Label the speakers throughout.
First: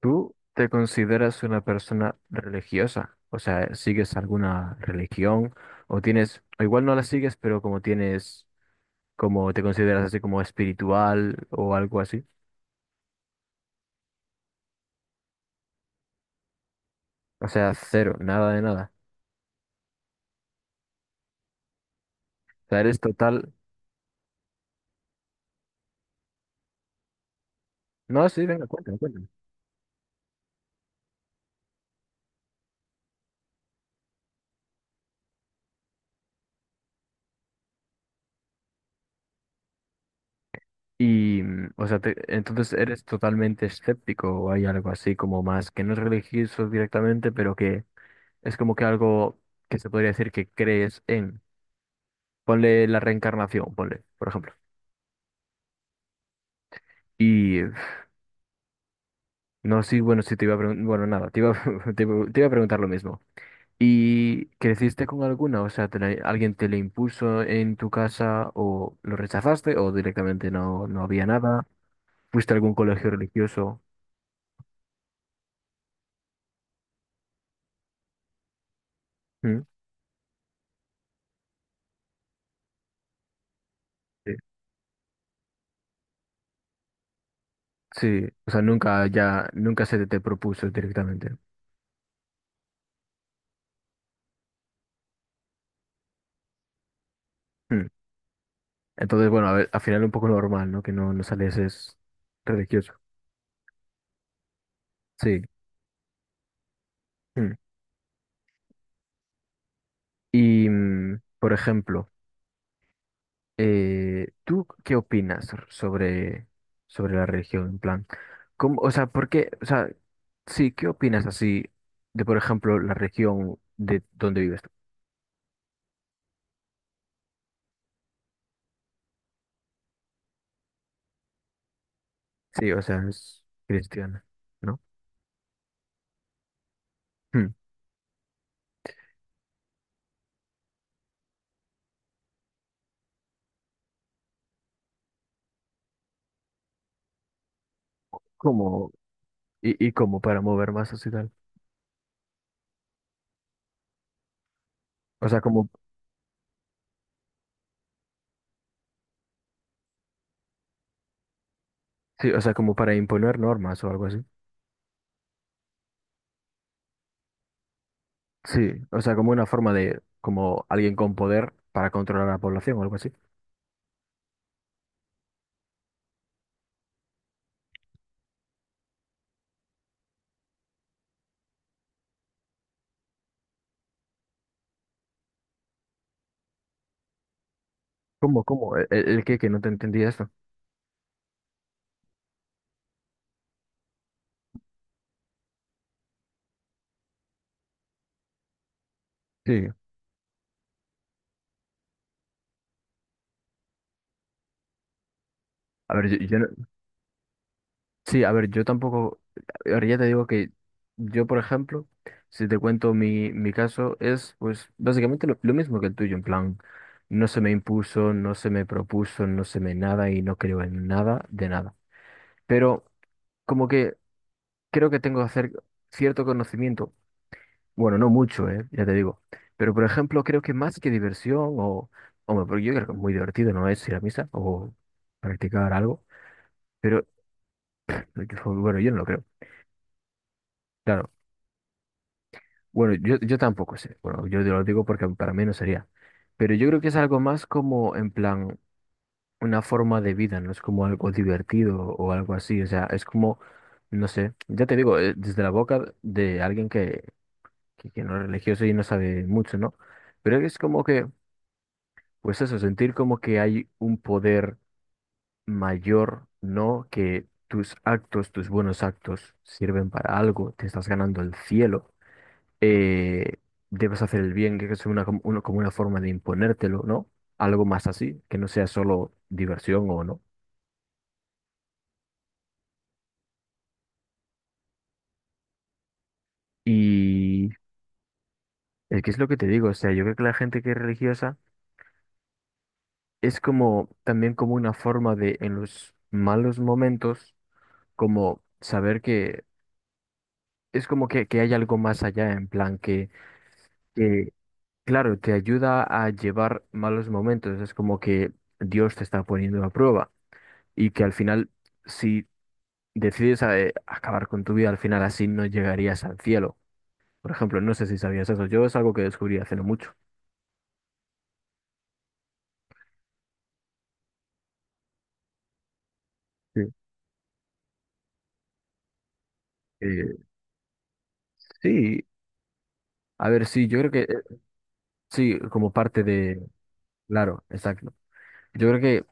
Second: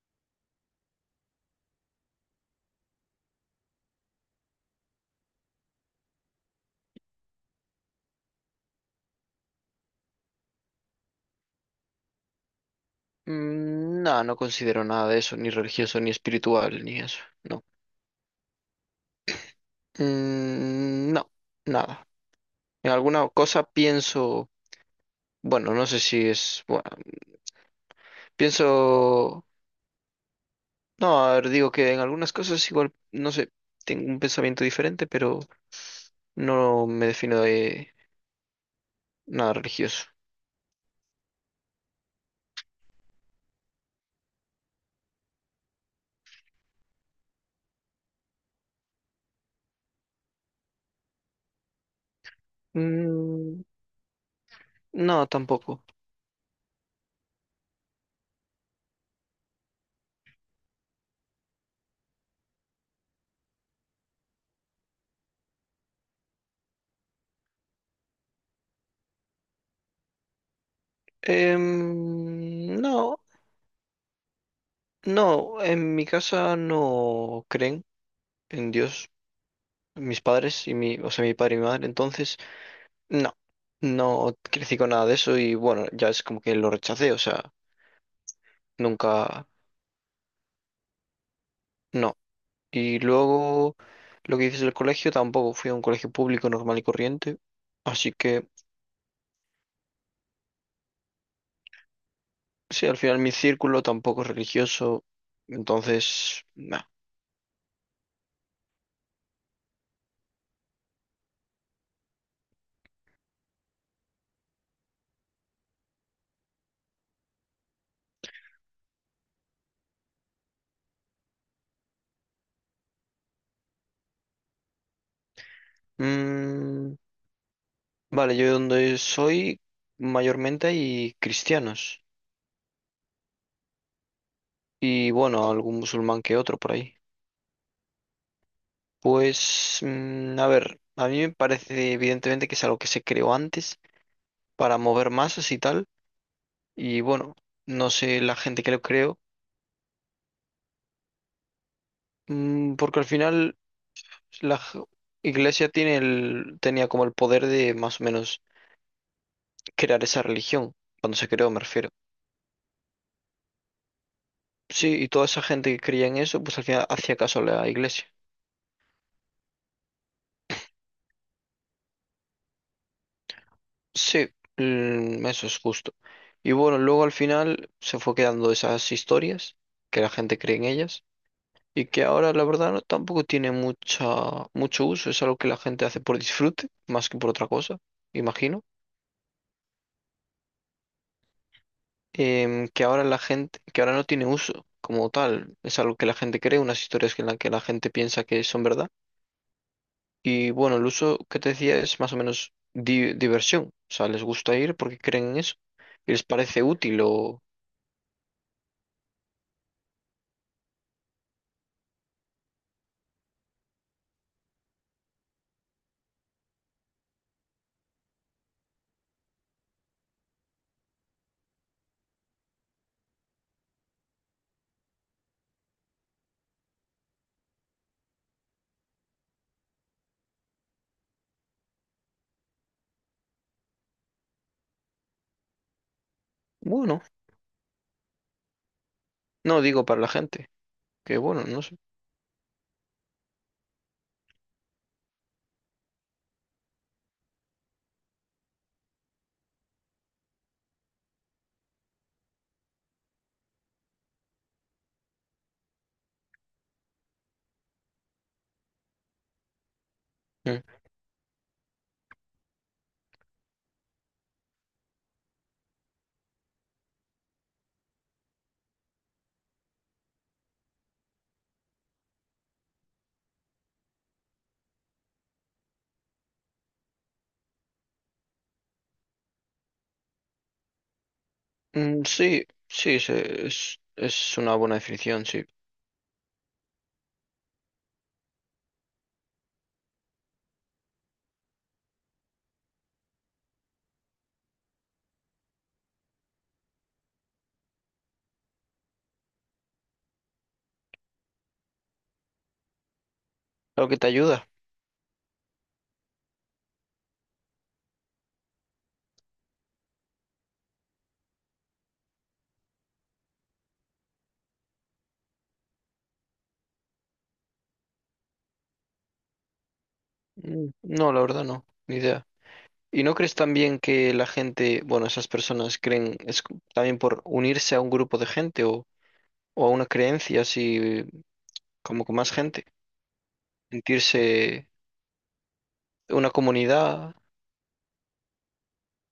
Speaker 1: ¿Tú te consideras una persona religiosa? O sea, ¿sigues alguna religión? O tienes, o igual no la sigues, pero como tienes, como te consideras así como espiritual o algo así.
Speaker 2: Mm. No, no considero nada de eso, ni religioso, ni espiritual, ni eso,
Speaker 1: O
Speaker 2: no.
Speaker 1: sea, cero, nada de nada.
Speaker 2: Mm, no, nada.
Speaker 1: O sea,
Speaker 2: En
Speaker 1: eres
Speaker 2: alguna
Speaker 1: total.
Speaker 2: cosa pienso, bueno, no sé si es, bueno,
Speaker 1: No, sí, venga, cuéntame, cuéntame.
Speaker 2: pienso, no, a ver, digo que en algunas cosas igual, no sé, tengo un pensamiento diferente, pero no me defino de nada religioso.
Speaker 1: Y, o sea, entonces eres totalmente escéptico o hay algo así como más que no es religioso directamente, pero que es como que algo que se podría decir que crees en. Ponle la
Speaker 2: Mm,
Speaker 1: reencarnación, ponle, por ejemplo.
Speaker 2: no, tampoco.
Speaker 1: No, sí, bueno, sí te iba a preguntar, bueno, nada, te iba, te iba a preguntar lo mismo. ¿Y creciste con alguna? O sea, ¿alguien te la impuso en tu casa o lo rechazaste o directamente no había nada? ¿Fuiste a algún colegio
Speaker 2: No,
Speaker 1: religioso?
Speaker 2: no, en mi casa no creen en Dios.
Speaker 1: ¿Mm?
Speaker 2: Mis padres y o sea, mi padre y mi madre, entonces, no, no
Speaker 1: Sí,
Speaker 2: crecí con nada de eso y bueno, ya es como que lo rechacé, o sea,
Speaker 1: sí, o sea, nunca
Speaker 2: nunca,
Speaker 1: ya, nunca se te propuso directamente.
Speaker 2: no. Y luego, lo que dices del colegio, tampoco fui a un colegio público normal y corriente,
Speaker 1: ¿Mm?
Speaker 2: así que,
Speaker 1: Entonces, bueno, a ver, al final un poco normal, ¿no? Que no salieses
Speaker 2: sí,
Speaker 1: religioso.
Speaker 2: al final mi círculo tampoco es religioso,
Speaker 1: Sí.
Speaker 2: entonces, no.
Speaker 1: ¿Mm? Y, por ejemplo, ¿tú qué opinas sobre, sobre la religión? En plan, ¿cómo, o sea, por qué, o sea, sí, ¿qué opinas así de, por ejemplo, la región de donde vives tú?
Speaker 2: Mm. Vale, yo donde soy, mayormente hay cristianos
Speaker 1: Sí, o sea, es cristiana, ¿no?
Speaker 2: y bueno, algún musulmán que otro por ahí.
Speaker 1: Hmm.
Speaker 2: Pues, a ver, a mí me parece evidentemente que es algo que se creó antes para mover masas y tal. Y bueno, no sé la gente que lo
Speaker 1: ¿Cómo?
Speaker 2: creó.
Speaker 1: Y cómo para mover masas y tal?
Speaker 2: Porque al final la
Speaker 1: O sea,
Speaker 2: iglesia
Speaker 1: como,
Speaker 2: tenía como el poder de más o menos crear esa religión, cuando se creó, me refiero.
Speaker 1: sí, o sea, como para imponer normas o algo así.
Speaker 2: Sí, y toda esa gente que creía en eso, pues al final hacía caso a la iglesia.
Speaker 1: Sí, o sea, como una forma de, como alguien con poder para controlar a la población o algo así.
Speaker 2: Sí, eso es justo. Y bueno, luego al final se fue quedando esas historias, que la gente cree en ellas. Y que ahora la verdad no, tampoco tiene mucho uso, es algo que la gente hace por disfrute, más que por otra cosa,
Speaker 1: ¿Cómo,
Speaker 2: imagino.
Speaker 1: cómo? ¿El qué? Que no te entendía esto.
Speaker 2: Que ahora no tiene uso como tal, es algo que la gente cree, unas historias que en las que la gente piensa que son verdad,
Speaker 1: Sí.
Speaker 2: y bueno, el uso que te decía es más o menos diversión, o sea, les gusta ir porque creen en eso,
Speaker 1: A ver,
Speaker 2: y
Speaker 1: yo,
Speaker 2: les
Speaker 1: yo
Speaker 2: parece
Speaker 1: no-
Speaker 2: útil o
Speaker 1: Sí, a ver, yo tampoco, ahora ya te digo que yo, por ejemplo, si te cuento mi caso, es pues básicamente lo mismo que el tuyo, en plan, no se me impuso, no se me propuso, no se me nada y no creo en nada de nada. Pero como que creo que tengo que hacer cierto conocimiento, bueno, no mucho, ya te digo, pero por ejemplo, creo que más que diversión o, hombre, porque yo creo que muy divertido no es ir a misa o practicar algo,
Speaker 2: bueno,
Speaker 1: pero bueno, yo no lo creo.
Speaker 2: no digo para la gente,
Speaker 1: Claro.
Speaker 2: que bueno, no sé.
Speaker 1: Bueno, yo tampoco sé. Bueno, yo te lo digo porque para mí no sería. Pero yo creo que es algo más como, en plan, una forma de vida, no es como algo divertido o algo así. O sea, es como, no sé, ya te digo, desde la boca de alguien que no es religioso y no sabe mucho, ¿no? Pero es
Speaker 2: Mm.
Speaker 1: como que, pues eso, sentir como que hay un poder mayor, ¿no? Que tus actos, tus buenos actos sirven para algo, te estás ganando el cielo, eh, debes hacer el bien, que es una, como una forma de imponértelo, ¿no? Algo más así, que no sea solo diversión o no.
Speaker 2: Mm, sí, sí, es una buena definición, sí.
Speaker 1: Y es que es lo que te digo, o sea, yo creo que la gente que es religiosa es como también como una forma de, en los malos momentos, como saber que es como que hay algo más allá, en plan
Speaker 2: Algo que te
Speaker 1: que,
Speaker 2: ayuda.
Speaker 1: claro, te ayuda a llevar malos momentos, es como que Dios te está poniendo a prueba y que al final... Si decides acabar con tu vida, al final así no llegarías al cielo. Por ejemplo, no sé si sabías eso, yo es algo que descubrí hace no mucho.
Speaker 2: Mm, no, la verdad no, ni idea. ¿Y no crees también que la gente, bueno, esas personas creen,
Speaker 1: Sí.
Speaker 2: también por unirse a un grupo de gente o a una
Speaker 1: Eh,
Speaker 2: creencia así,
Speaker 1: sí,
Speaker 2: como con más gente?
Speaker 1: a ver, sí, yo creo que
Speaker 2: Sentirse
Speaker 1: sí, como parte
Speaker 2: una
Speaker 1: de,
Speaker 2: comunidad.
Speaker 1: claro, exacto. Yo creo que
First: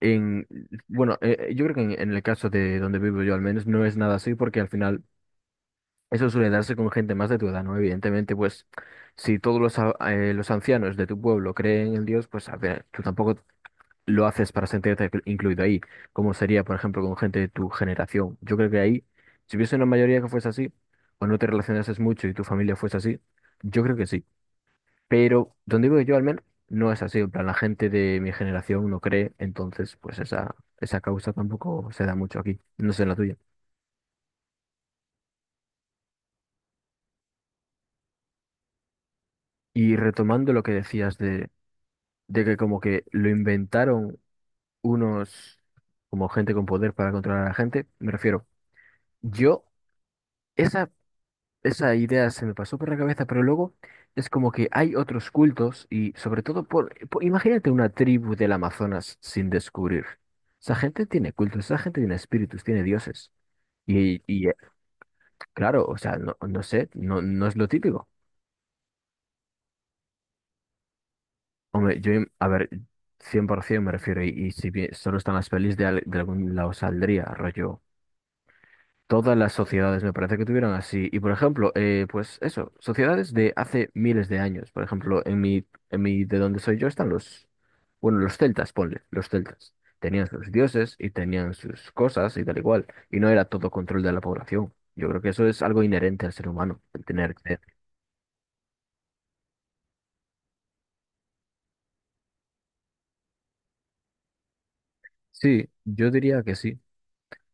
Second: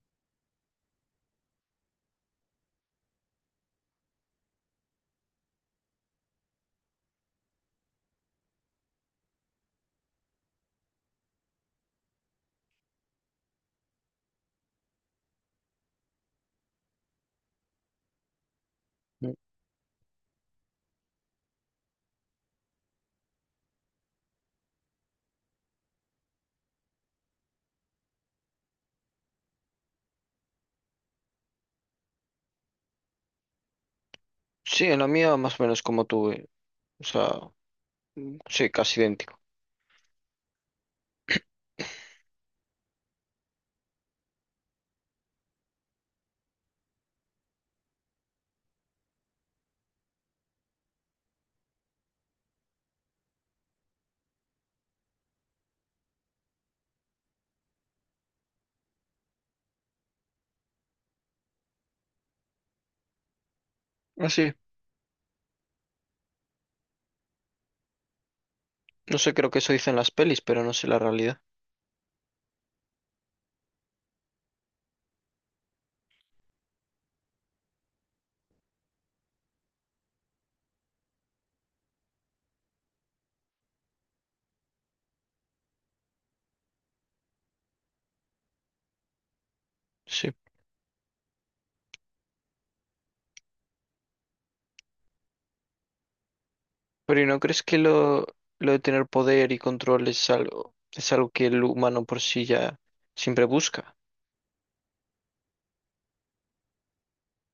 Speaker 1: en, bueno, yo creo que en el caso de donde vivo yo al menos no es nada así porque al final eso suele darse con gente más de tu edad, ¿no? Evidentemente, pues si todos los, los ancianos de tu pueblo creen en Dios, pues a ver, tú tampoco lo haces para sentirte incluido ahí, como sería, por ejemplo, con gente de tu generación. Yo creo que ahí,
Speaker 2: Mm.
Speaker 1: si hubiese una mayoría que fuese así, o no te relacionases mucho y tu familia fuese así, yo creo que sí. Pero donde vivo yo al menos, no es así. En plan, la gente de mi generación no cree, entonces, pues esa causa tampoco se da mucho aquí, no sé en la tuya.
Speaker 2: Sí, en la mía más o menos como tú, o sea, sí, casi idéntico.
Speaker 1: Y retomando lo que decías de que como que lo inventaron unos, como gente con poder para controlar a la gente, me refiero, yo... Esa esa idea se me pasó por la cabeza, pero luego es como que hay otros cultos y sobre todo por, imagínate una tribu del Amazonas sin descubrir. Esa gente tiene cultos, esa gente tiene espíritus, tiene dioses. Y,
Speaker 2: Así,
Speaker 1: claro, o sea, no, no sé, no, no es lo típico.
Speaker 2: no sé, creo que eso dicen las pelis, pero no sé la realidad.
Speaker 1: Hombre, yo, a ver, 100% me refiero, y si bien solo están las pelis de, de algún lado saldría, rollo. Todas las sociedades me parece que tuvieron así. Y por ejemplo, pues eso, sociedades de hace miles de años. Por ejemplo, de donde soy yo están los, bueno, los celtas, ponle, los celtas. Tenían
Speaker 2: Sí.
Speaker 1: sus dioses y tenían sus cosas y tal igual. Y no era todo control de la población. Yo creo que eso es algo inherente al ser humano, el
Speaker 2: Pero, ¿y
Speaker 1: tener
Speaker 2: no
Speaker 1: que...
Speaker 2: crees que lo de tener poder y control es algo que el humano por sí ya siempre busca?
Speaker 1: Sí, yo diría que sí.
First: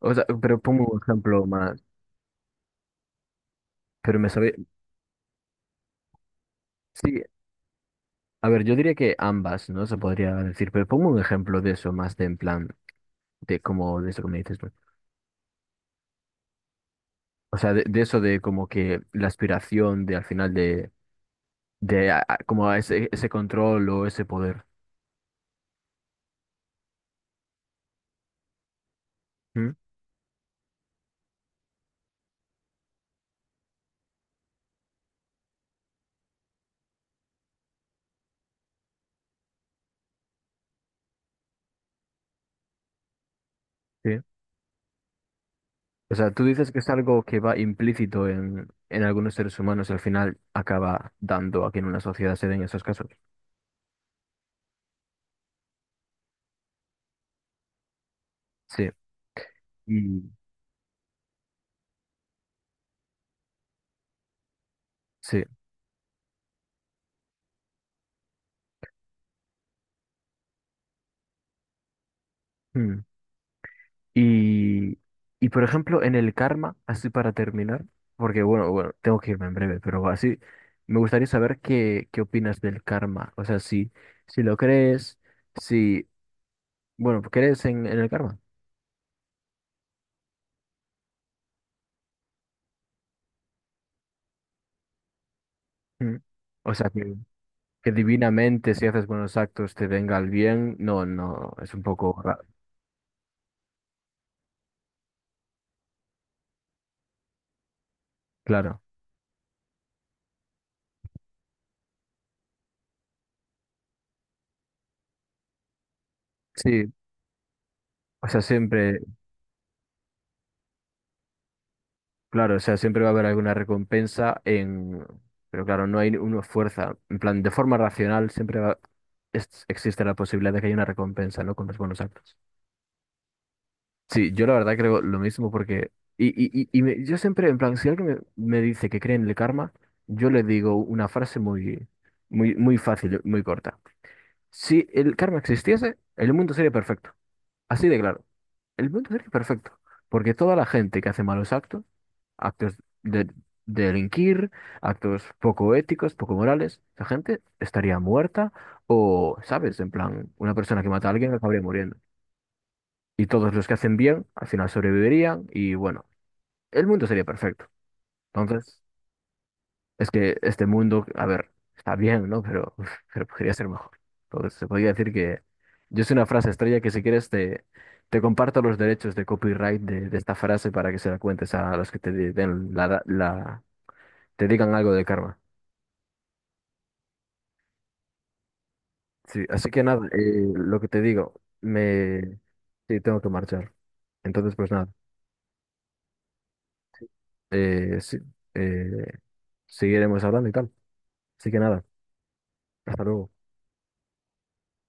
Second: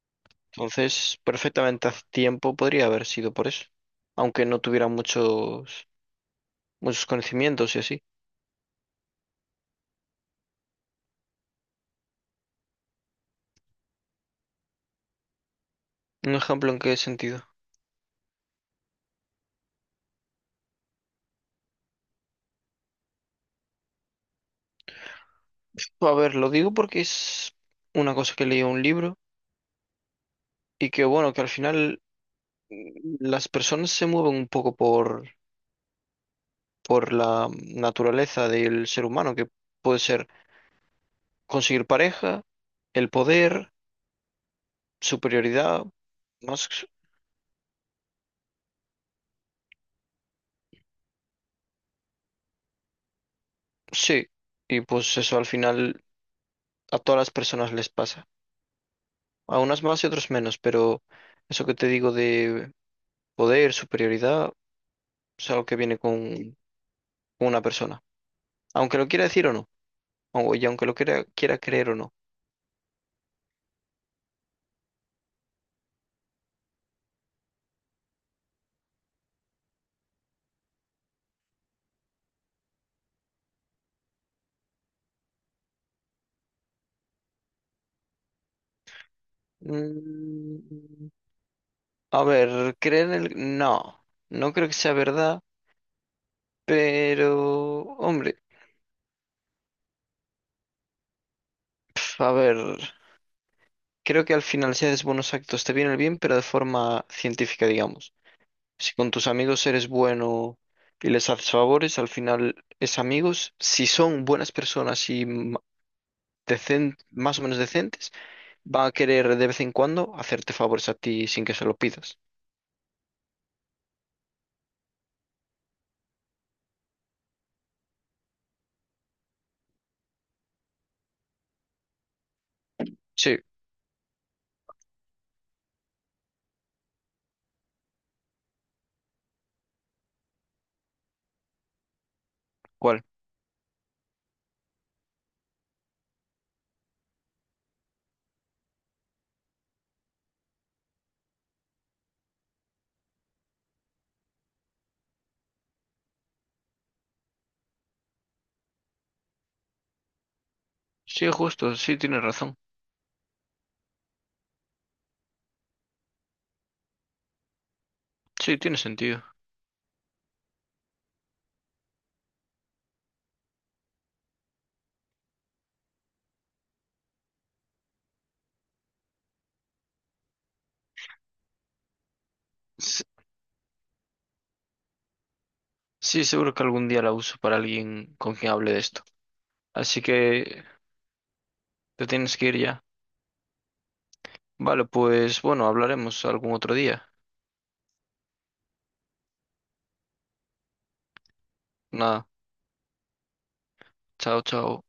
Speaker 1: O sea, pero pongo un
Speaker 2: Entonces,
Speaker 1: ejemplo más.
Speaker 2: perfectamente hace tiempo podría haber sido por eso,
Speaker 1: Pero me
Speaker 2: aunque
Speaker 1: sabe...
Speaker 2: no tuviera muchos, muchos
Speaker 1: Sí,
Speaker 2: conocimientos y así.
Speaker 1: a ver, yo diría que ambas, ¿no? Se podría decir, pero pongo un ejemplo de eso más de en plan, de como de eso que me dices.
Speaker 2: ¿Un ejemplo en qué sentido?
Speaker 1: O sea, de eso de como que la aspiración de al final de como a ese control o ese poder.
Speaker 2: A ver, lo digo porque es una cosa que leí en un libro
Speaker 1: ¿Mm?
Speaker 2: y que, bueno, que al final las personas se mueven un poco por la naturaleza del ser humano, que puede ser conseguir pareja, el poder,
Speaker 1: Sí.
Speaker 2: superioridad,
Speaker 1: O sea, tú dices que
Speaker 2: más,
Speaker 1: es algo que va implícito en algunos seres humanos y al final acaba dando a que en una sociedad se den esos casos.
Speaker 2: sí. Y pues eso al final a todas las personas les pasa.
Speaker 1: Sí.
Speaker 2: A unas más y
Speaker 1: Y-
Speaker 2: otros menos, pero eso que te digo de poder, superioridad,
Speaker 1: Sí.
Speaker 2: es algo que viene con una persona. Aunque lo quiera decir o no, y aunque lo quiera creer o no.
Speaker 1: Mm. Y, y por ejemplo, en el karma, así para terminar, porque bueno, bueno, tengo que irme en breve, pero así me gustaría saber qué, qué opinas del karma. O sea, si, si lo crees. Si, bueno, pues crees en el karma.
Speaker 2: Mm, a ver, creer en el— No, no creo que sea verdad,
Speaker 1: Mm. O sea, que
Speaker 2: pero— Hombre,
Speaker 1: divinamente si haces buenos actos te venga el bien, no, no, es un poco
Speaker 2: pf, a
Speaker 1: raro.
Speaker 2: ver, creo que al final si haces buenos actos te viene el bien, pero de forma científica, digamos.
Speaker 1: Claro,
Speaker 2: Si con tus amigos eres bueno y les haces favores, al final es amigos. Si son buenas personas y
Speaker 1: sí,
Speaker 2: más o menos decentes,
Speaker 1: o sea,
Speaker 2: van a querer de vez en cuando hacerte favores a ti sin que se lo pidas.
Speaker 1: claro, o sea, siempre va a haber alguna recompensa en, pero claro, no hay una fuerza, en plan, de forma racional siempre existe la posibilidad de que haya una recompensa, ¿no? Con los buenos actos.
Speaker 2: Sí,
Speaker 1: Sí, yo la verdad creo lo mismo porque... Y, y yo siempre, en plan, si alguien me, me dice que cree en el karma, yo le digo una frase muy, muy, muy
Speaker 2: ¿cuál?
Speaker 1: fácil, muy corta. Si el karma existiese, el mundo sería perfecto. Así de claro. El mundo sería perfecto. Porque toda la gente que hace malos actos, actos de, de delinquir, actos poco éticos, poco morales, la gente estaría muerta o, ¿sabes? En plan, una persona que mata a
Speaker 2: Sí,
Speaker 1: alguien acabaría
Speaker 2: justo,
Speaker 1: muriendo
Speaker 2: sí, tienes razón.
Speaker 1: y todos los que hacen bien al final sobrevivirían y bueno, el mundo sería perfecto.
Speaker 2: Sí, tiene
Speaker 1: Entonces,
Speaker 2: sentido.
Speaker 1: es que este mundo, a ver, está bien, ¿no? Pero, uf, pero podría ser mejor. Entonces, se podría decir que yo sé una frase estrella que si quieres te, te comparto los derechos de copyright de esta frase para que se la cuentes a los que te di- den la,
Speaker 2: S-
Speaker 1: la- te digan algo de karma.
Speaker 2: Sí, seguro que algún día la uso para alguien con quien hable de esto.
Speaker 1: Sí, así que
Speaker 2: Así
Speaker 1: nada,
Speaker 2: que
Speaker 1: lo que te digo,
Speaker 2: te tienes
Speaker 1: me...
Speaker 2: que ir ya.
Speaker 1: Sí, tengo que marchar. Entonces, pues
Speaker 2: Vale,
Speaker 1: nada,
Speaker 2: pues bueno, hablaremos algún otro día.
Speaker 1: sí, eh, seguiremos hablando y tal. Así que nada.
Speaker 2: Nada,
Speaker 1: Hasta luego.
Speaker 2: chao, chao.